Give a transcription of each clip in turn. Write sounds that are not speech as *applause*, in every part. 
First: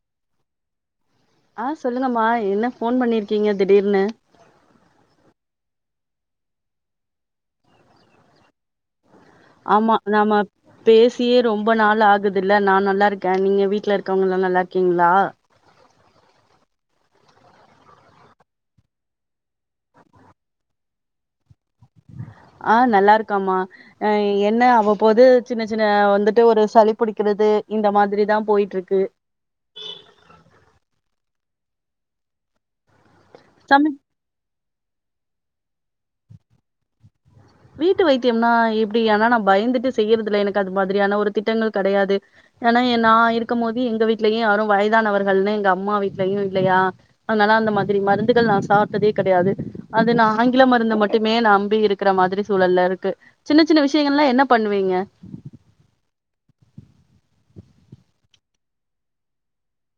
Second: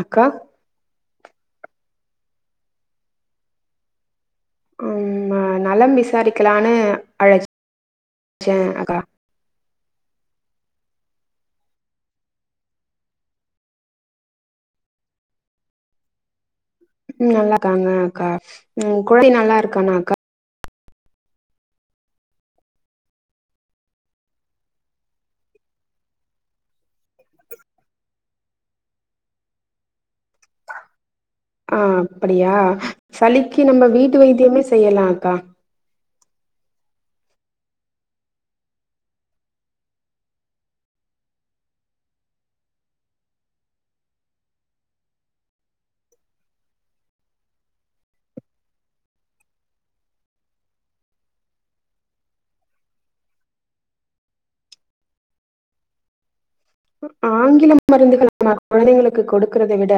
அக்கா ஆஹ சொல்லுங்கம்மா என்ன போன் பண்ணிருக்கீங்க திடீர்னு ஆ நலம் விசாரிக்கலான்னு அழ ச்சன் அக்கா ஆமா நாம பேசியே ரொம்ப நாள் ஆகுதுல்ல நான் நல்லா இருக்கே நீங்க வீட்டுல இருக்கவங்க எல்லாம் நல்லா இருக்கீங்களா உம் நல்லா இருக்காங்க அக்கா உம் குழந்தை நல்லா இருக்கானா அக்கா ஆஹ நல்லா இருக்காமா அஹ என்ன அவ்வப்போது சின்ன சின்ன வந்துட்டு ஒரு சளி பிடிக்கிறது இந்த மாதிரிதான் போயிட்டு இருக்கு ஆஹ அப்படியா சளிக்கு சம நம்ம வீட்டு வைத்தியமே செய்யலாம் அக்கா வீட்டு வைத்தியம்னா எப்படி ஆனா நான் பயந்துட்டு செய்யறதுல எனக்கு அது மாதிரியான ஒரு திட்டங்கள் கிடையாது ஏன்னா நான் இருக்கும் போது எங்க வீட்லயும் யாரும் வயதானவர்கள்ன்னனு எங்க அம்மா வீட்லயு இல்லையா அதனால அந்த மாதிரி மருந்துகள் நான் சாப்பிட்டதே கிடையாது அது நான் ஆங்கில மருந்து மட்டுமே நான் நம்பி இருக்கிற மாதிரி சூழல்ல இருக்கு சின்ன சின்ன விஷயங்கள்லா என்ன பண்ணுவிங்க ஆங்கில மருந்துகள்ளை குழந்தைங்களுக்கு கொடுக்கறதை விட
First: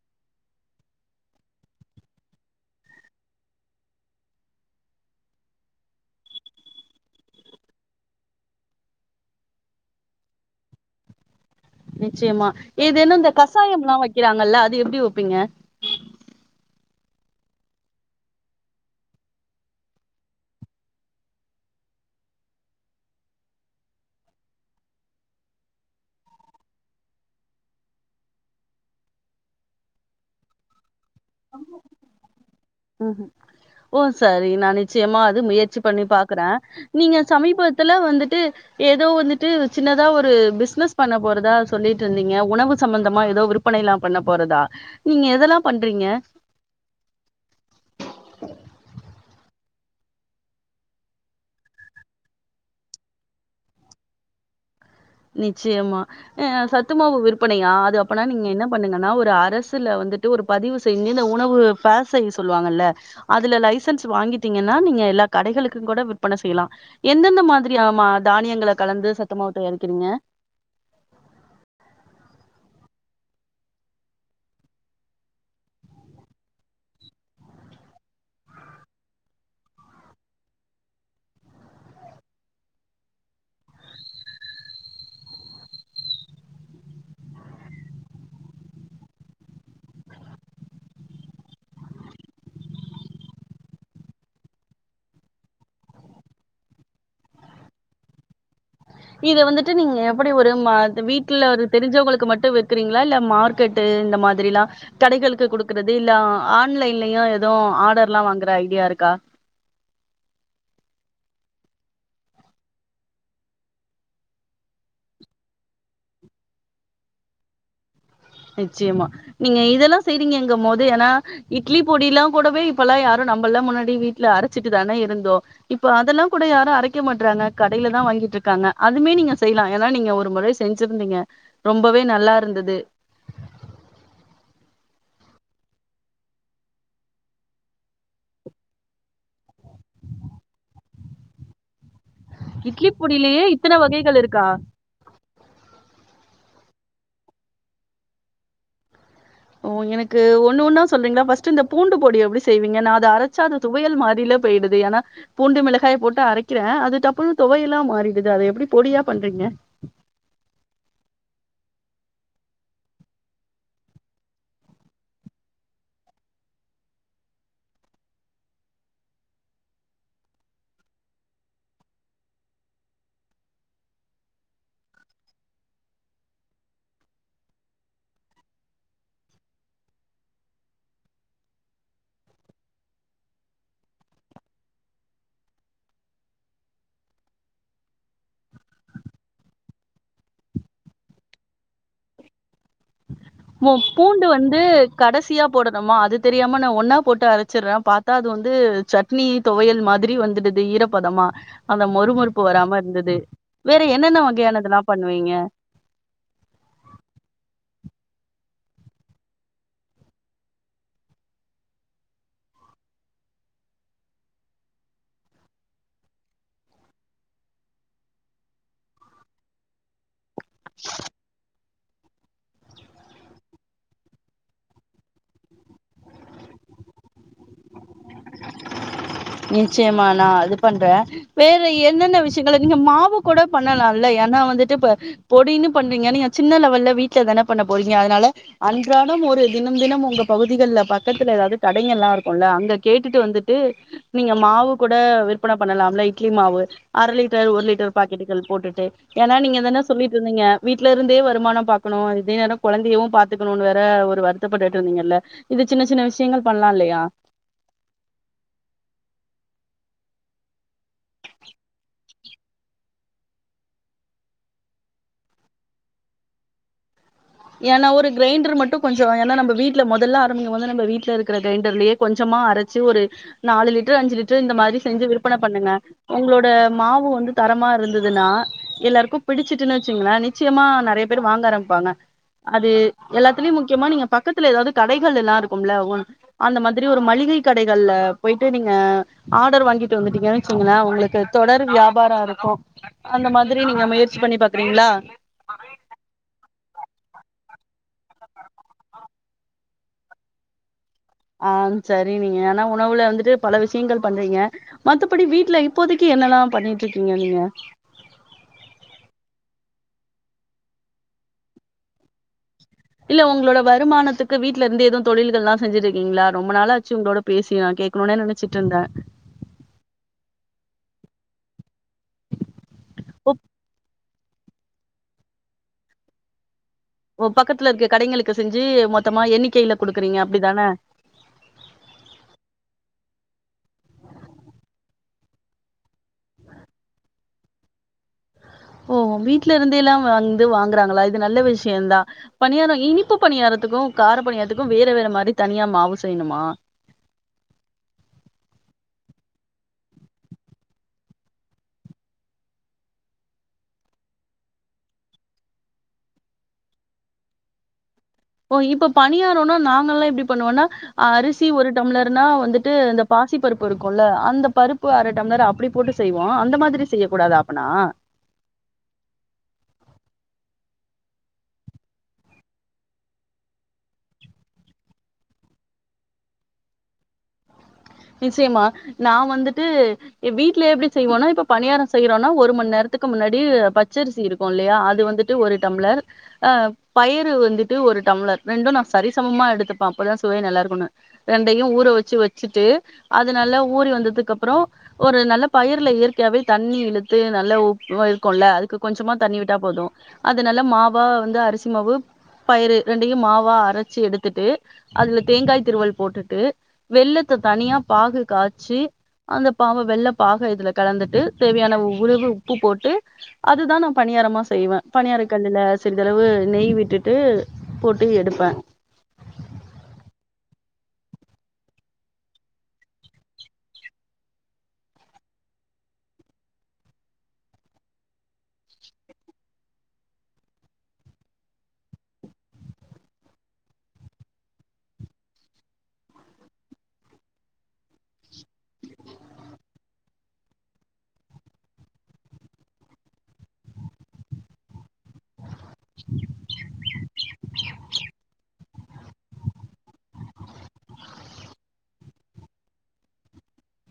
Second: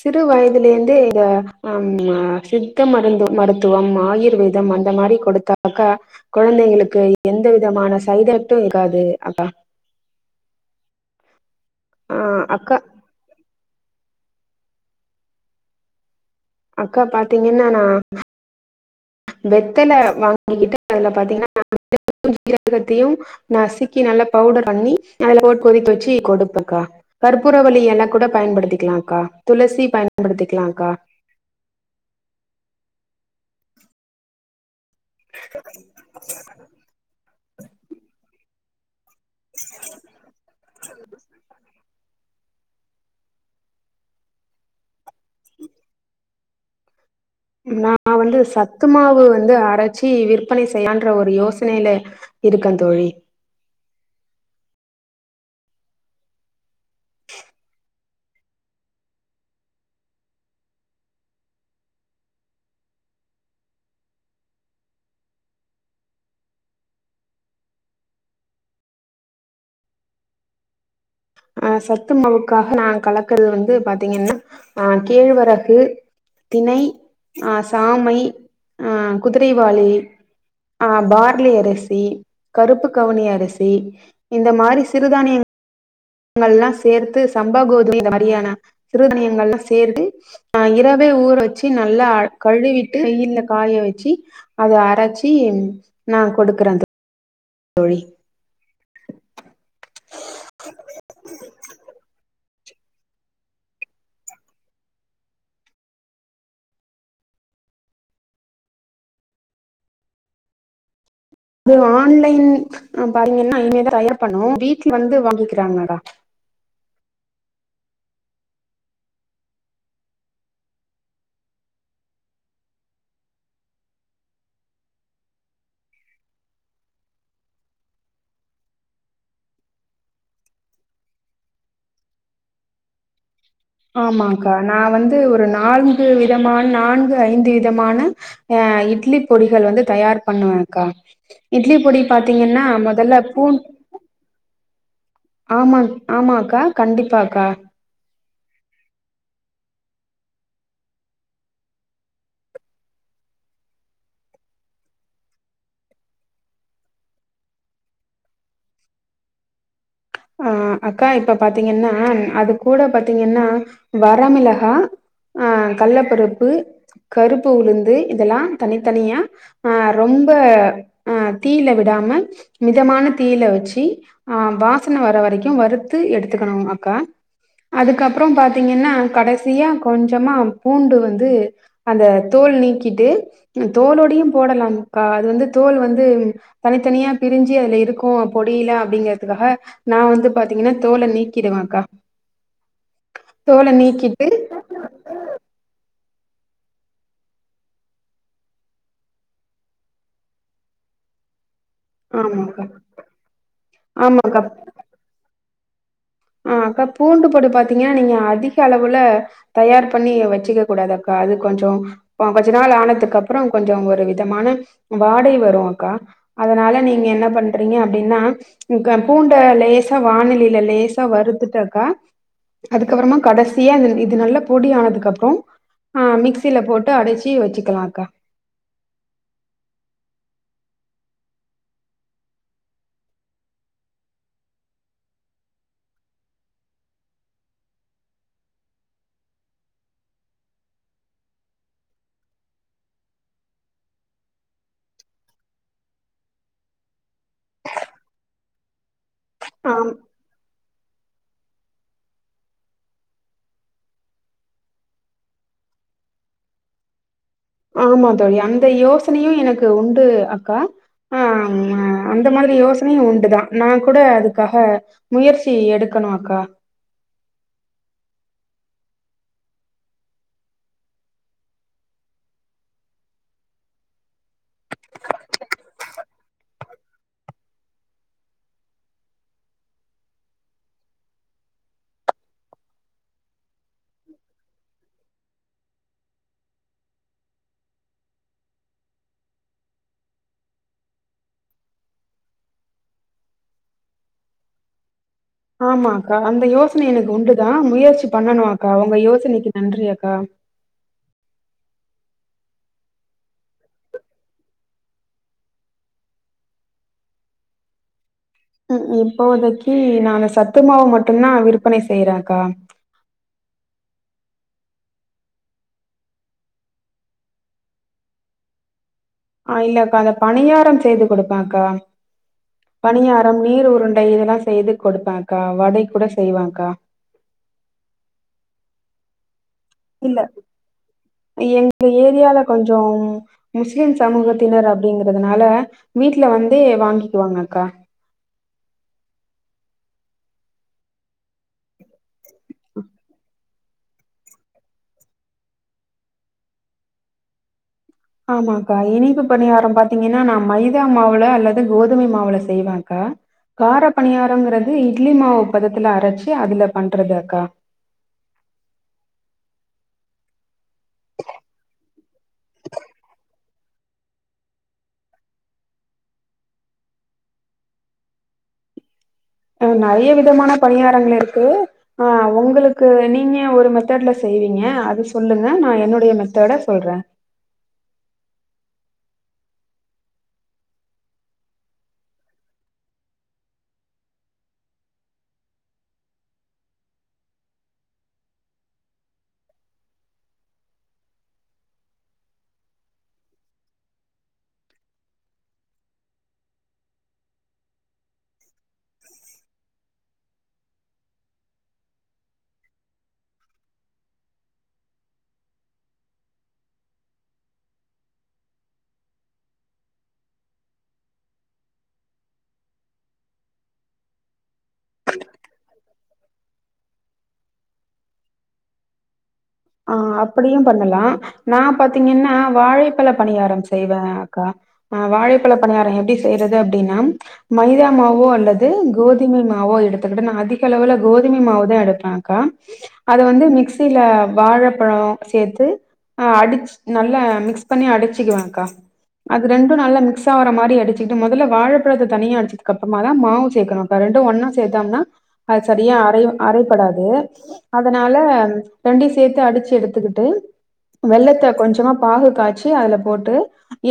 சிறு வயதுல இருந்தே இத அஹம் சித்த மருந்து மருத்துவம் ஆயுர்வேதம் அந்த மாதிரி கொடுத்தாக்கா குழந்தைங்களுக்கு எந்த விதமான சைட் எதுக்கு இருக்காது அக்கா ஆ நிச்சயமா அக்கா இது என்னும் இந்த கசாயம் ய வைக்கிறாங்கல்ல அது எப்படி வைப்பிங்க அக்கா பாத்திங்கன்ன நா வெத்தலை வாங்கிக்கிட்டு அதுல பாதிங்கன்னா ஜீரகத்தையும் நசுக்கி நல்லா பவுடர் பண்ணி அதுல ஓட்டு கொதித்து வச்சு கொடுப்பக்கா கற்பூர வலி எலை கூட பயன்படுத்திக்கலாம்க்கா துளசி பயன்படுத்திக்கலாம்க்கா உஹம் ஓ சரி நானே நிச்சயமா அது முயற்சி பண்ணி பாக்குறே நீங்க சமிபத்துல வந்துட்டு ஏ ஏதோ வந்துட்டு சின்னதா ஒரு பிஸ்னஸ் பண்ண போறதா சொ சொல்லிட்டு இருந்திங்க உணவு சம்பந்தமா ஏதோ விற்பனை எல்லா பண்ண போறதா நீங்க எதெல்லாம் பண்றீங்க நா வந்து சத்து மாவு வ வந்து அரைச்சி விற்பனை செய்யான்ற ஒரு யோசனையில இருக்கன் தொழி நிச்சயமா சத்துமவு விற்பனையா அது அப்பின்னா நீங்க என்ன பண்ணுங்கன்னா ஒரு அரசுல வந்துட்டு ஒரு பதிவு செஞ்சு இந்த உணவு பேச சொல்லுவாங்கல்ல அதுல லைசன்ஸ் வாங்கிட்டீங்கன்னா நீங்க எல்லா கடைகளுக்கும் கூட விற்பனை செய்யலா எந்தெந்த மாதிரி மா தானியங்களை கலந்து சத்துமாவுத் தை க்கிறீங்க அஹ சத்துமவுக்காக நான் கலக்கறது வந்து பாத்தீங்கன்னா ஹ கேழ்வரகு திணை ஆ சாமை அஹ குதிரைவாளி அ பார்லி அரிசி கருப்பு கவனி அரிசி இந்த மாதிரி சிறுதானியங் ங்கள் எல்லாம் சேர்த்து சம்ப கோதும மாதிரியான சிறுதானியங்கள் எல்லாம் சேர்த்து ஆ இரவே ஊற வச்சு நல்லா கழுவிட்டு வெய்யில காய வச்சு அதை அரைச்சி நான் கொடுக்கறேது தோழி இது வந்துட்டு நீங்க எப்படி ஒரு வீட்டுல ஒரு தெரிஞ்சவங்களுக்கு மட்டு வெ க்குறீங்களா இல்ல மார்க்கெட்டு இந்த மாதிரில்லாம் கடைகளுக்கு குடுக்கறது இல்ல ஆன்லைன்லயும் ஏதோ ஆர்டர்ல்லாம் வாங்குற ஐடியா இருக்கா ஆன்லைன் பாத்தீங்கன்னா இனிமேதான் தயார் பண்ணும் வீட்டுல வந்து வாங்கிக்கிறாங்க டா நிச்சயமா நீங்க இதெல்லாம் செய்றீங்க எங்கும் போது ஏன்னா இட்லி பொட எல்லாம் கூடவே இப்பல்லாம் யாரும் நம்ம எல்லாம் முன்னாடி வீட்டுல அரைச்சிட்டு தானே இருந்தோ இப்ப அதெல்லாம் கூட யாரும் அரைக்க மாட்டறாங்க கடையில தான் வாங்கிட்டுருக்காங்க அதுமே நீங்க செய்யலாம் ஏன்னா நீங்க ஒரு முறை செஞ்சிருந்தீங்க ரொம்பவே நல்லாருந்தது ஆமாக்கா நான் வந்து ஒரு நான்கு விதமான நான்கு ஐந்து விதமான அஹ் இட்லி பொடிகள் வந்து தயார் பண்ணுவே அக்கா இட்லி பொடி பாத்தீங்கன்னா இட்லி மொதல்ல புடிலேயே இத்தனை வகைகள் இருக்கா ஆமாங் ஆமாக்கா கண்டிப்பா அக்கா ஓ எனக்கு ஒண்ணு ஒண்ணா சொல்றீங்களா பஸ்ட் இந்த பூண்டு பொடி எப்படி செய்வீங்க நான் அதை அரைச்சா அது துவையல் மாறில போய்டடுது ஏன்னா பூண்டு மிளகாய போட்டு அரைக்கிறேன் அதுக்கப்புறொ துவையல்லா மாறிடுது அத எப்படி பொடியா பண்றீங்க ஆஹ் அக்கா இப்ப பாத்தீங்கன்னா அது கூட பாத்தீங்கன்னா வரமிளகா ஆஹ் கள்ளப்பருப்பு கருப்பு உளுந்து இதெல்லா தனித்தனியா ஆஹ் ரொம்ப அஹ் தீல விடாம மிதமான தீல வச்சு ஆஹ் வா சன வர வரைக்கும் வறுத்து எடுத்துக்கணும் அக்கா அதுக்கப்புறம் பாார்த்தீங்கன்னா கடைசியா கொஞ்சமா பூண்டு வந்து அந்த தோல் நீக்கிட்டு தோலோடையும் போடலாம் அக்கா அது வந்து தோல் வந்து தனித்தனியா பிரிஞ்சு அதுல இருக்கும் பொடியல அப்படிங்கறதுக்காக நான் வந்து பாத்தீங்கன்னா தோலை நீக்கிடுவேக்கா பூண்டு வந்து கடைசியா போடணுமா அது தெரியாம நான் ஒன்னா போட்டு அரைச்சடுறேன் பார்த்தா அது வந்து சட்னி துவையல் மாதிரி வந்துடுது ஈரப்பதமா அந்த மொறுமுறுப்பு ஆமாக்கா. வராம இருந்தது வேற என்னென்ன வகையானதெல்லா பண்ணுவீங்க ஆஹ் அக்கா பூண்டு பொடி பாத்தீங்கன்னா நீங்க அதிக அளவுல தயார் பண்ணி வச்சுக்க கூடாது அக்கா அது கொஞ்சம் கொஞ்ச நாள் ஆனதுக்கு அப்புறொ கொஞ்சம் ஒரு விதமான வாடைவரு அக்கா அதனால நீங்க என்ன பண்றீங்க அப்படின்னா பூண்ட லேஸ் சா வாணலியில லேசா கொடுத்துட்டாக்கா அதுக்கப்புறமா கடைசியா அ இது நல்ல பொடிய ஆனதுக்கு அப்புறம் ஆஹ் மிக்சியில போட்டு அடைச்சு வச்சுக்கலா அக்கா நிச்சயமா நான் அது பண்றேன் வேற என்னென்ன விஷயங்க நீங்க மாவு கூட பண்ணலாம்ல ஏன்னா வந்துட்டு இப்ப பொடின்னு பண்றீங்கன்னா நீங்க சின்ன லெவல்ல வீட்டுல தான பண்ண போறீங்க அதனால அன்றாடம் ஒரு தினம் தினம் உங்க பகுதிகள்ல பக்கத்துல ஏதாவது கடை எல்லாம் இருக்கும்ல்ல அங்க கேட்டு விட்டுட்டு வந்துட்டு நீங்க மாவு கூட விற்பனை பண்ணலாம்ல இட்லி மாவு அரை லிட்டர் ஒரு லிட்டர் பாக்கெட்டுகள் போட்டுட்டு ஏன்னா நீங்க ஆ தானே சொல்லிட்டுருந்தீங்க வீட்டுல இருந்தே வருமானம் பாார்கணும் இதே நேரம் குழந்தையவு பாாரத்துக்கணும்னு வேற ஒரு வருத்தப்பட்டுட்டு இருந்தீங்கல்ல இது சின்ன சின்ன விஷயங்கள் பண்ணலாம் இல்லையா ஆமா தோழி அந்த யோசனையும் எனக்கு உண்டு அக்கா ஆஹ் அந்த மாதிரி யோசனையும் உண்டுதான் நான் கூட அதுக்காக முயற்சி எடுக்கணும் அக்கா ஏன்னா ஒரு கிரைண்டர் மட்டும் கொஞ்சம் ஏன்னா நம்ம வீட்டுல முதல்ல ஆரம்பிங்க வந்து நம்ம வீட்டுல இருக்கிற கிரைண்டர்லயே கொஞ்சமா அரைச்சு ஒரு நாலு லிட்டர் அஞ்சு லிட்டர் இந்த மாதிரி செஞ்சு விற்பனை பண்ணுங்க உங்களோட மாவு வந்து தரமா இருந்ததுன்னா எல்லாருக்கும் பிடிச்சுட்டுன்னு வச்சுங்களேன் நிச்சயமா நிறைய பேர் வாங்க ஆரம்பிப்பாங்க அது எல்லாத்துலயும் முக்கியமா நீங்க பக்கத்துல ஏதாவது கடைகள் எல்லாம் இருக்கும்ல அந்த மாதிரி ஒரு மளிகை கடைகள்ல போயிட்டு நீங்க ஆடர் வாங்கிட்டு வந்துட்டீங்கு வச்சீங்களன் உங்களுக்கு தொடர் வியாபாரம் இருக்கும் அந்த மாதிரி நீங்க முயற்சி பண்ணி பாக்குறீங்களா ஆமாக்கா அந்த யோச எனக்கு உண்டுதான் முயற்சி பண்ணனும் அக்கா உங்க யோசனைக்கு நன்றி அக்கா ஆஹ் சரி நீங்க ஆனா உணவுல வந்துட்டு பல விஷயங்கள் பண்றீங்க மத்தபடி வீட்டுல இப்போதைக்கு என்னெல்லாம் பண்ணிட்டுருக்கீங்க நீங்க இப்போதைக்கி நான் அந்த சத்துமாவு மட்டும்தான் விற்பனை செய்யறேன்அக்கா இல்ல உங்களோட வருமானத்துக்கு வீட்ல இருந்து ஏதுவும் தொழில்கள் எல்லாம் செஞ்சுட்டு இருக்கீங்களா ரொம்ப நாளாச்சு உங்களோட பேசி நா கேட்கணுனே நெனைச்சிட்டுருந்தேன் ஆஹ் இல்லக்கா அந்த பணியாரம் செய்து கொடுப்பேன்அக்கா பணியாரம் நீர் உருண் டை இதெல்லாம் செய்து கொடுப்பேன் அக்கா வடை கூட செய்வன் அக்கா பக்கத்துல இருக்க கடைகளுக்கு செஞ்சு மொத்தமா எண்ணிக் இல்ல எங்க ஏரியால கொஞ்சம் முஸ்லிம் சமூகத்தினர் அப்படிங்கறதுனால வீட்ல வந்தே வாங்கிக்குவாங்க அக்கா ஓ வீட்ல இருந்தே எல்லாம் வந்து வாங்குறாங்களா இது நல்ல விஷயம்தா பணியாரம இனிப்பு பணியாரத்துக்கும் கார பணியாரத்துக்கும் வேற வேற மாரி தனியா மாவு செய்யணுமா ஆமாக்கா இனிப்பு பணியாரம் பாத்தீங்கன்னா நான் மைதா மாவுல அல்லது கோதுமை மாவுல செய்வேன் அக்கா கார பணியாரங்கிறது இட்லி மாவு பதத்துல அரைச்சு அதுல பண்றது அக்கா ஓ இப்ப பணியாரம்னா நாங்க எல்லாம் எப்படி பண்ணுவோம்னா அரிசி ஒரு டம்ளர்னா வந்துட்டு இந்த பாசி பருப்பு இருக்கும்ல அந்த பருப்பு அரை டம்ளர் அப்படி போட்டு செய்வோம் அந்த மாதிரி செய்ய கூடாதா அப்பனா ஹ நிறைய விதமான பணியாரங்கள் இருக்கு ஆஹ் உங்களுக்கு நீங்க ஒரு மெத்தட்ல செய்வீங்க அது சொல்லுங்க நான் என்னுடைய மெத்தட சொல்றேன் நிச்சயமா நான் வந்துட்டு வீட்ல எப்டி செய்வோனா இப்ப பணியாரம் செய்யறோம்னா ஒரு மணி நேரத்துக்கு முன்னாடி பச்சரிசி இருக்கும் இல்லையா அது வந்துட்டு ஒரு டம்ளர் அஹ் பயிறு வந்துட்டு ஒரு டம்ளர் ரெண்டும் நா சரிசமமா எடுத்துப்பேன் அப்பதான் சுவையை நல்லா இருக்கணும் ரெண்டையு ஊற வச்சு வச்சுட்டு அது நல்ல ஊறி வந்ததுக்கு அப்புறம் ஒரு நல்ல பயிர்ல இயற்கையாவவே தண்ணி இழுத்து நல்லாப்பு இருக்கும்ல அதுக்கு கொஞ்சமா தண்ணி விட்டா போதும் அதுனல்லமாவா வந்து அரிசி மாவு பயிர் ரெண்டையும் மாவா அரைச்சு எடுத்துட்டு அதுல தேங்காய் திருவல் போட்டுட்டு வெள்ளத்தை தனியா பாகு காச்சு அந்த பாவ வெள்ள பாக இதுல கலந்துட்டு தேவையான உருவு உப்பு போட்டு அதுதான் நான் பணியாரமா செய்வன் பனியார கல்லுல சிறிதளவு நெய் விட்டுட்டு போட்டு எடுப்பன் ஆஹ் அப்டியும் பண்ணலாம் நான் பாத்தீங்கன்னா வாழைப்பழ பணியாரம் செய்வன் அக்கா ஆஹ் வாழைப்பழ பணியாரம் எப்டி செய்றது அப்டின்னா மைதா மாவோ அல்லது கோதுமை மாவோ எடுத்துக்கிட்டு நான் அதிக அளவுல கோதுமை மாவுதான் எடுப்பன் அக்கா அதை வந்து மிக்சில வாழைப்பழம் சேத்து அஹ் அடிச்ச நல்லா மிக்ஸ் பண்ணி அடிச்சுக்குவேக்கா அது ரெண்டும் நல்லா மிக்ஸ் ஆற மாரி அடிச்சுக்கிட்டு முதல்ல வாழைப்பழத்தை தனியா அடிச்சதுக்கு அப்புறமா தான் மாவு சேக்கணும் அக்கா ரெண்டும் ஒண்ணா சேர்த்தோம்னா அஹ் சரியா அறை அறைபடாது அதனால ரெண்டு அடிச்சு எடுத்துக்கிட்டு வெள்ளத்தை கொஞ்சமா பாகு காச்சி அதுல போட்டு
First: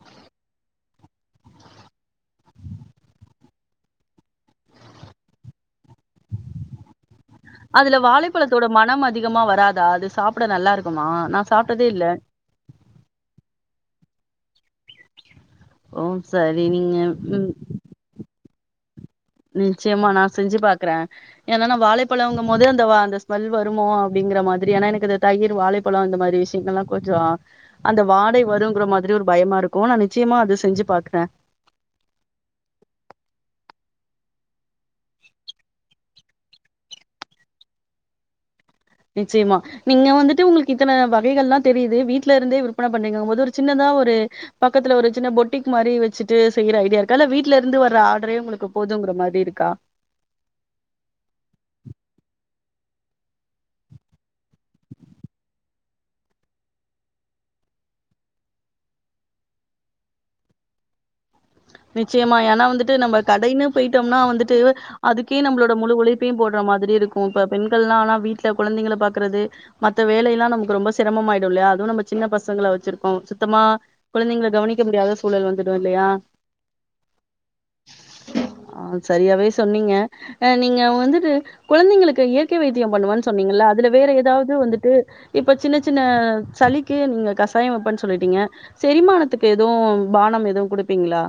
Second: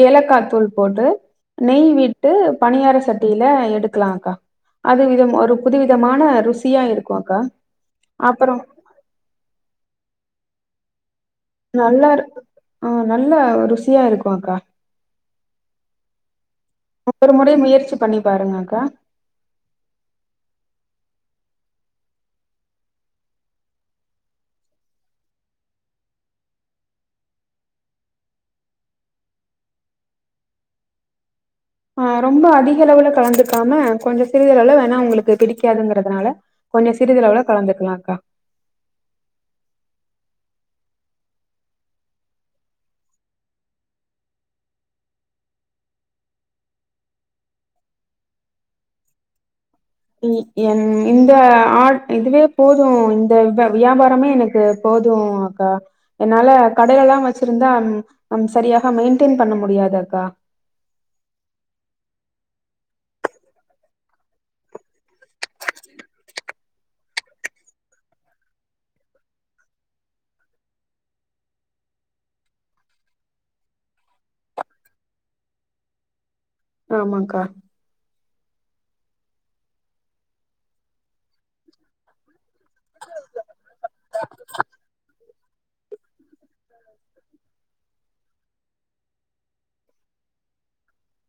ஏலக்காய் தூள் போட்டு நெய் விட்டு பணியார சட்டியில எடுக்கலாம்க்கா அது விதம் ஒரு புதுவிதமான ருசியா இரு அதுல வாழைப்பழத்தோட மனம் அதிகமா வராதா அது சாப்ப ப்ட நல்லா இருக்குமா நா சாப்ட்டதே இல்ல நல்லா இரு ஆஹ் நல்ல ருசி சியா இருக்கும் அக்கா ஓம் சரி நீங்க உம் க்கா நிச்சயமா நான் செஞ்சு பாக்குறேன் ஏன்னா வாழைப்பழம்ங்க போது அந்த வா அந்த ஸ்மெல் வருமோ அப்படிங்கிற மாதிரி ஏன்னா எனக்கு அது தயிர் வாழைப்பழம் இந்த மாரி விஷயங்கள் எல்லாம் கொஞ்சம் அந்த வாடை வருங்கிற மாரி ஒரு பயமா இருக்கும் நான் நிச்சயமா அது செஞ்சு பாக்குறேன் ஆஹ் ரொம்ப அதிக அளவுல கலந்துக்காம கொஞ்சம் சிறிதளவுல வேணா உங்களுக்கு பிடிக்காதுங்கறிறதுனால கொஞ்சம் சிறிதளவுல கலந்துக்கலாம்கா நிச்சயமா நீங்க வந்துட்டு உங்களுக்கு இத்தனை வகைகள் எல்லாம் தெரியுது வீட்டுல இருந்தே விற்பனை பண்ணீங்கங்கும் போது ஒரு சின்னதா ஒரு பக்கத்துல ஒரு சின்ன பொட்டிக் மாதிரி வச்சுட்டு செய்ற ஐடியா இருக்கா இல்ல வீடல இருந்து வர்ற ஆர்டரே உங்களுக்கு போதுங்கிற மாரி இருக்கா என் இந்த ஆட இதுவே போதும் இந்த வியாபாரமே எனக்கு போதும் அக்கா என்னால கடைலல்லாம் வச்சிருந்தாம் சரியாக மெயின்டென் பண்ண முடியாது அக்கா நிச்சயமா ஏன்னா வந்துட்டு நம்ம கடைன்னு போயிட்டோம்னா வந்துட்டு அதுக்கே நம்மளோட முழு உழைப்பையும் போடுற மாரி இருக்கும் இப்ப பெண்கள் எல்லாம் ஆனா வீட்டுல குழந்தைங்களை பாக்குறது மத்த வேலைையெல்லாம் நமக்கு ரொம்ப சிரமமாயிடும் இல்லையா அதுவும் நம்ம சின்ன பசங்களை வச்சிருக்கோம் சுத்தமா குழந்தைங்க கவனிக்க முடியாத சூழல் வந்துடும் இல்லையா ஆமாங்க்கா ஆஹ் சரியாவே சொன்னீங்க அஹ் நீங்க வந்துட்டு குழந்தைங்களுக்கு இயற்கை வைத்தியம் பண்ணுவன்னு சொன்னீங்க அதுல வேற ஏதாவது வந்துட்டு இப்ப சின்ன சின்ன சளிக்கு நீங்க கஷாயம் வப்பேன்னு சொல்லிட்டீங்க செரிமானத்துக்கு எதுவும் பானம் எதுவும் கொடுப்பீங்களா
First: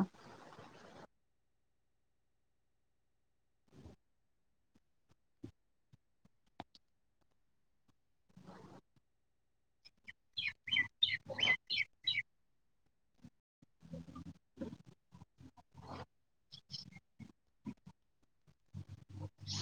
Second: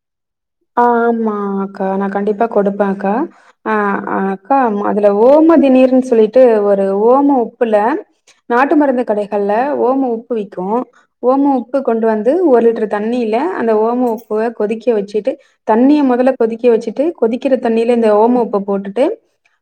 ஆஹ் ஆமா அக்கா நான் கண்டிப்பா கொடுப்பேன் அக்கா அஹ் அக்கா அதுல ஓம திநீர்ன்னு சொல்லிட்டு ஒரு ஓம உப்புல நாட்டு மருந்து கடைகள்ல ஓம உப்பு விக்கும் ஓம உப்பு கொண்டு வந்து ஒரு லிட்டர் தண்ணியில அந்த ஓம உப்பு கொதிக்க வச்சுட்டு தண்ணிய மொதல்ல கொதிக்க வச்சுட்டு கொதிக்கிற தண்ணியில இந்த ஓம உப்ப போட்டுட்டு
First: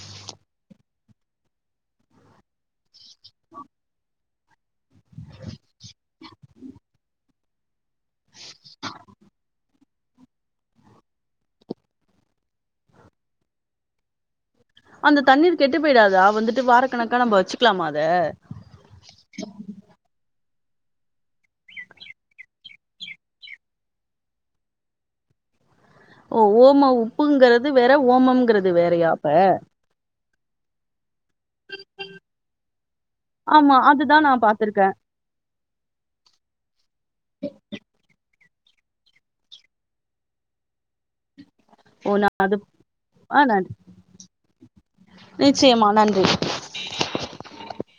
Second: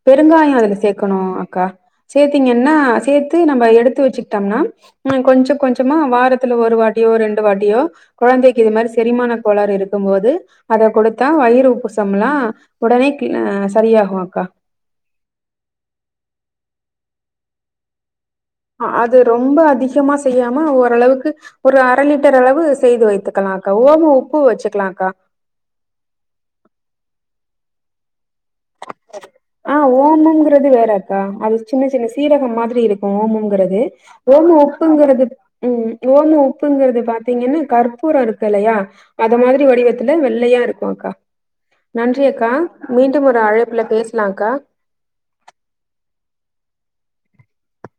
பெருங்காயம் அதுல சேக்கணும் அக்கா சேத்தீங்கன்னா சேத்து நம்ம எடுத்து வச்சுிட்டோம்னா உ கொஞ்சம் கொஞ்சமா வாரத்துல ஒரு வாட்டியோ ரெண்டு வாட்டியோ குழந்தைக்கு இது மாரி செரிமான கோளாறு இருக்கு இருக்கும்போது அத கொடுத்தா வயிறு உப்சம் யல்லாம் உடனே கஹ் சரியாகும் அக்கா அந்த தண்ணீர் கெட்டு போயிடாதா வந்துட்டு வாரக்கணக்கா நம்ம வச்சுக்கலாம அத அது ரொம்ப அதிகமா செய்யா ம்ம ஓரளவுக்கு ஒரு அரை லிட்டர் அளவு செய்து வைத்துக்கலாம்க்கா ஒம உப்பு வச்சுக்கலாம்க்கா ஓ ஓமம் உப்புங்கறது வேற ஓமம் ங்கிறது வேறயாப்ப ங்றது வேற அது சின்ன சின்ன சீரகம் மாதிரி இருக்கும் ஆமா ஓமுங்கிறது அதுதான் நான் ஓம பாத்திருக்கேன் உப்புங்கிறது உ ஓம உப்புங்கிறது பாத்தீங்கன்னா கற்பூரம் இருக்கு இருக்கு இல்லையா அத மாதிரி வடிவத்துல வெள்ளையா இருக்கும் அக்கா நன்றி அக்கா மீண்டும் ஒரு ஆஹ் நன்றி அழைப்புல பேசலாம் அக்கா நிச்சயமா நன்றி *unintelligible*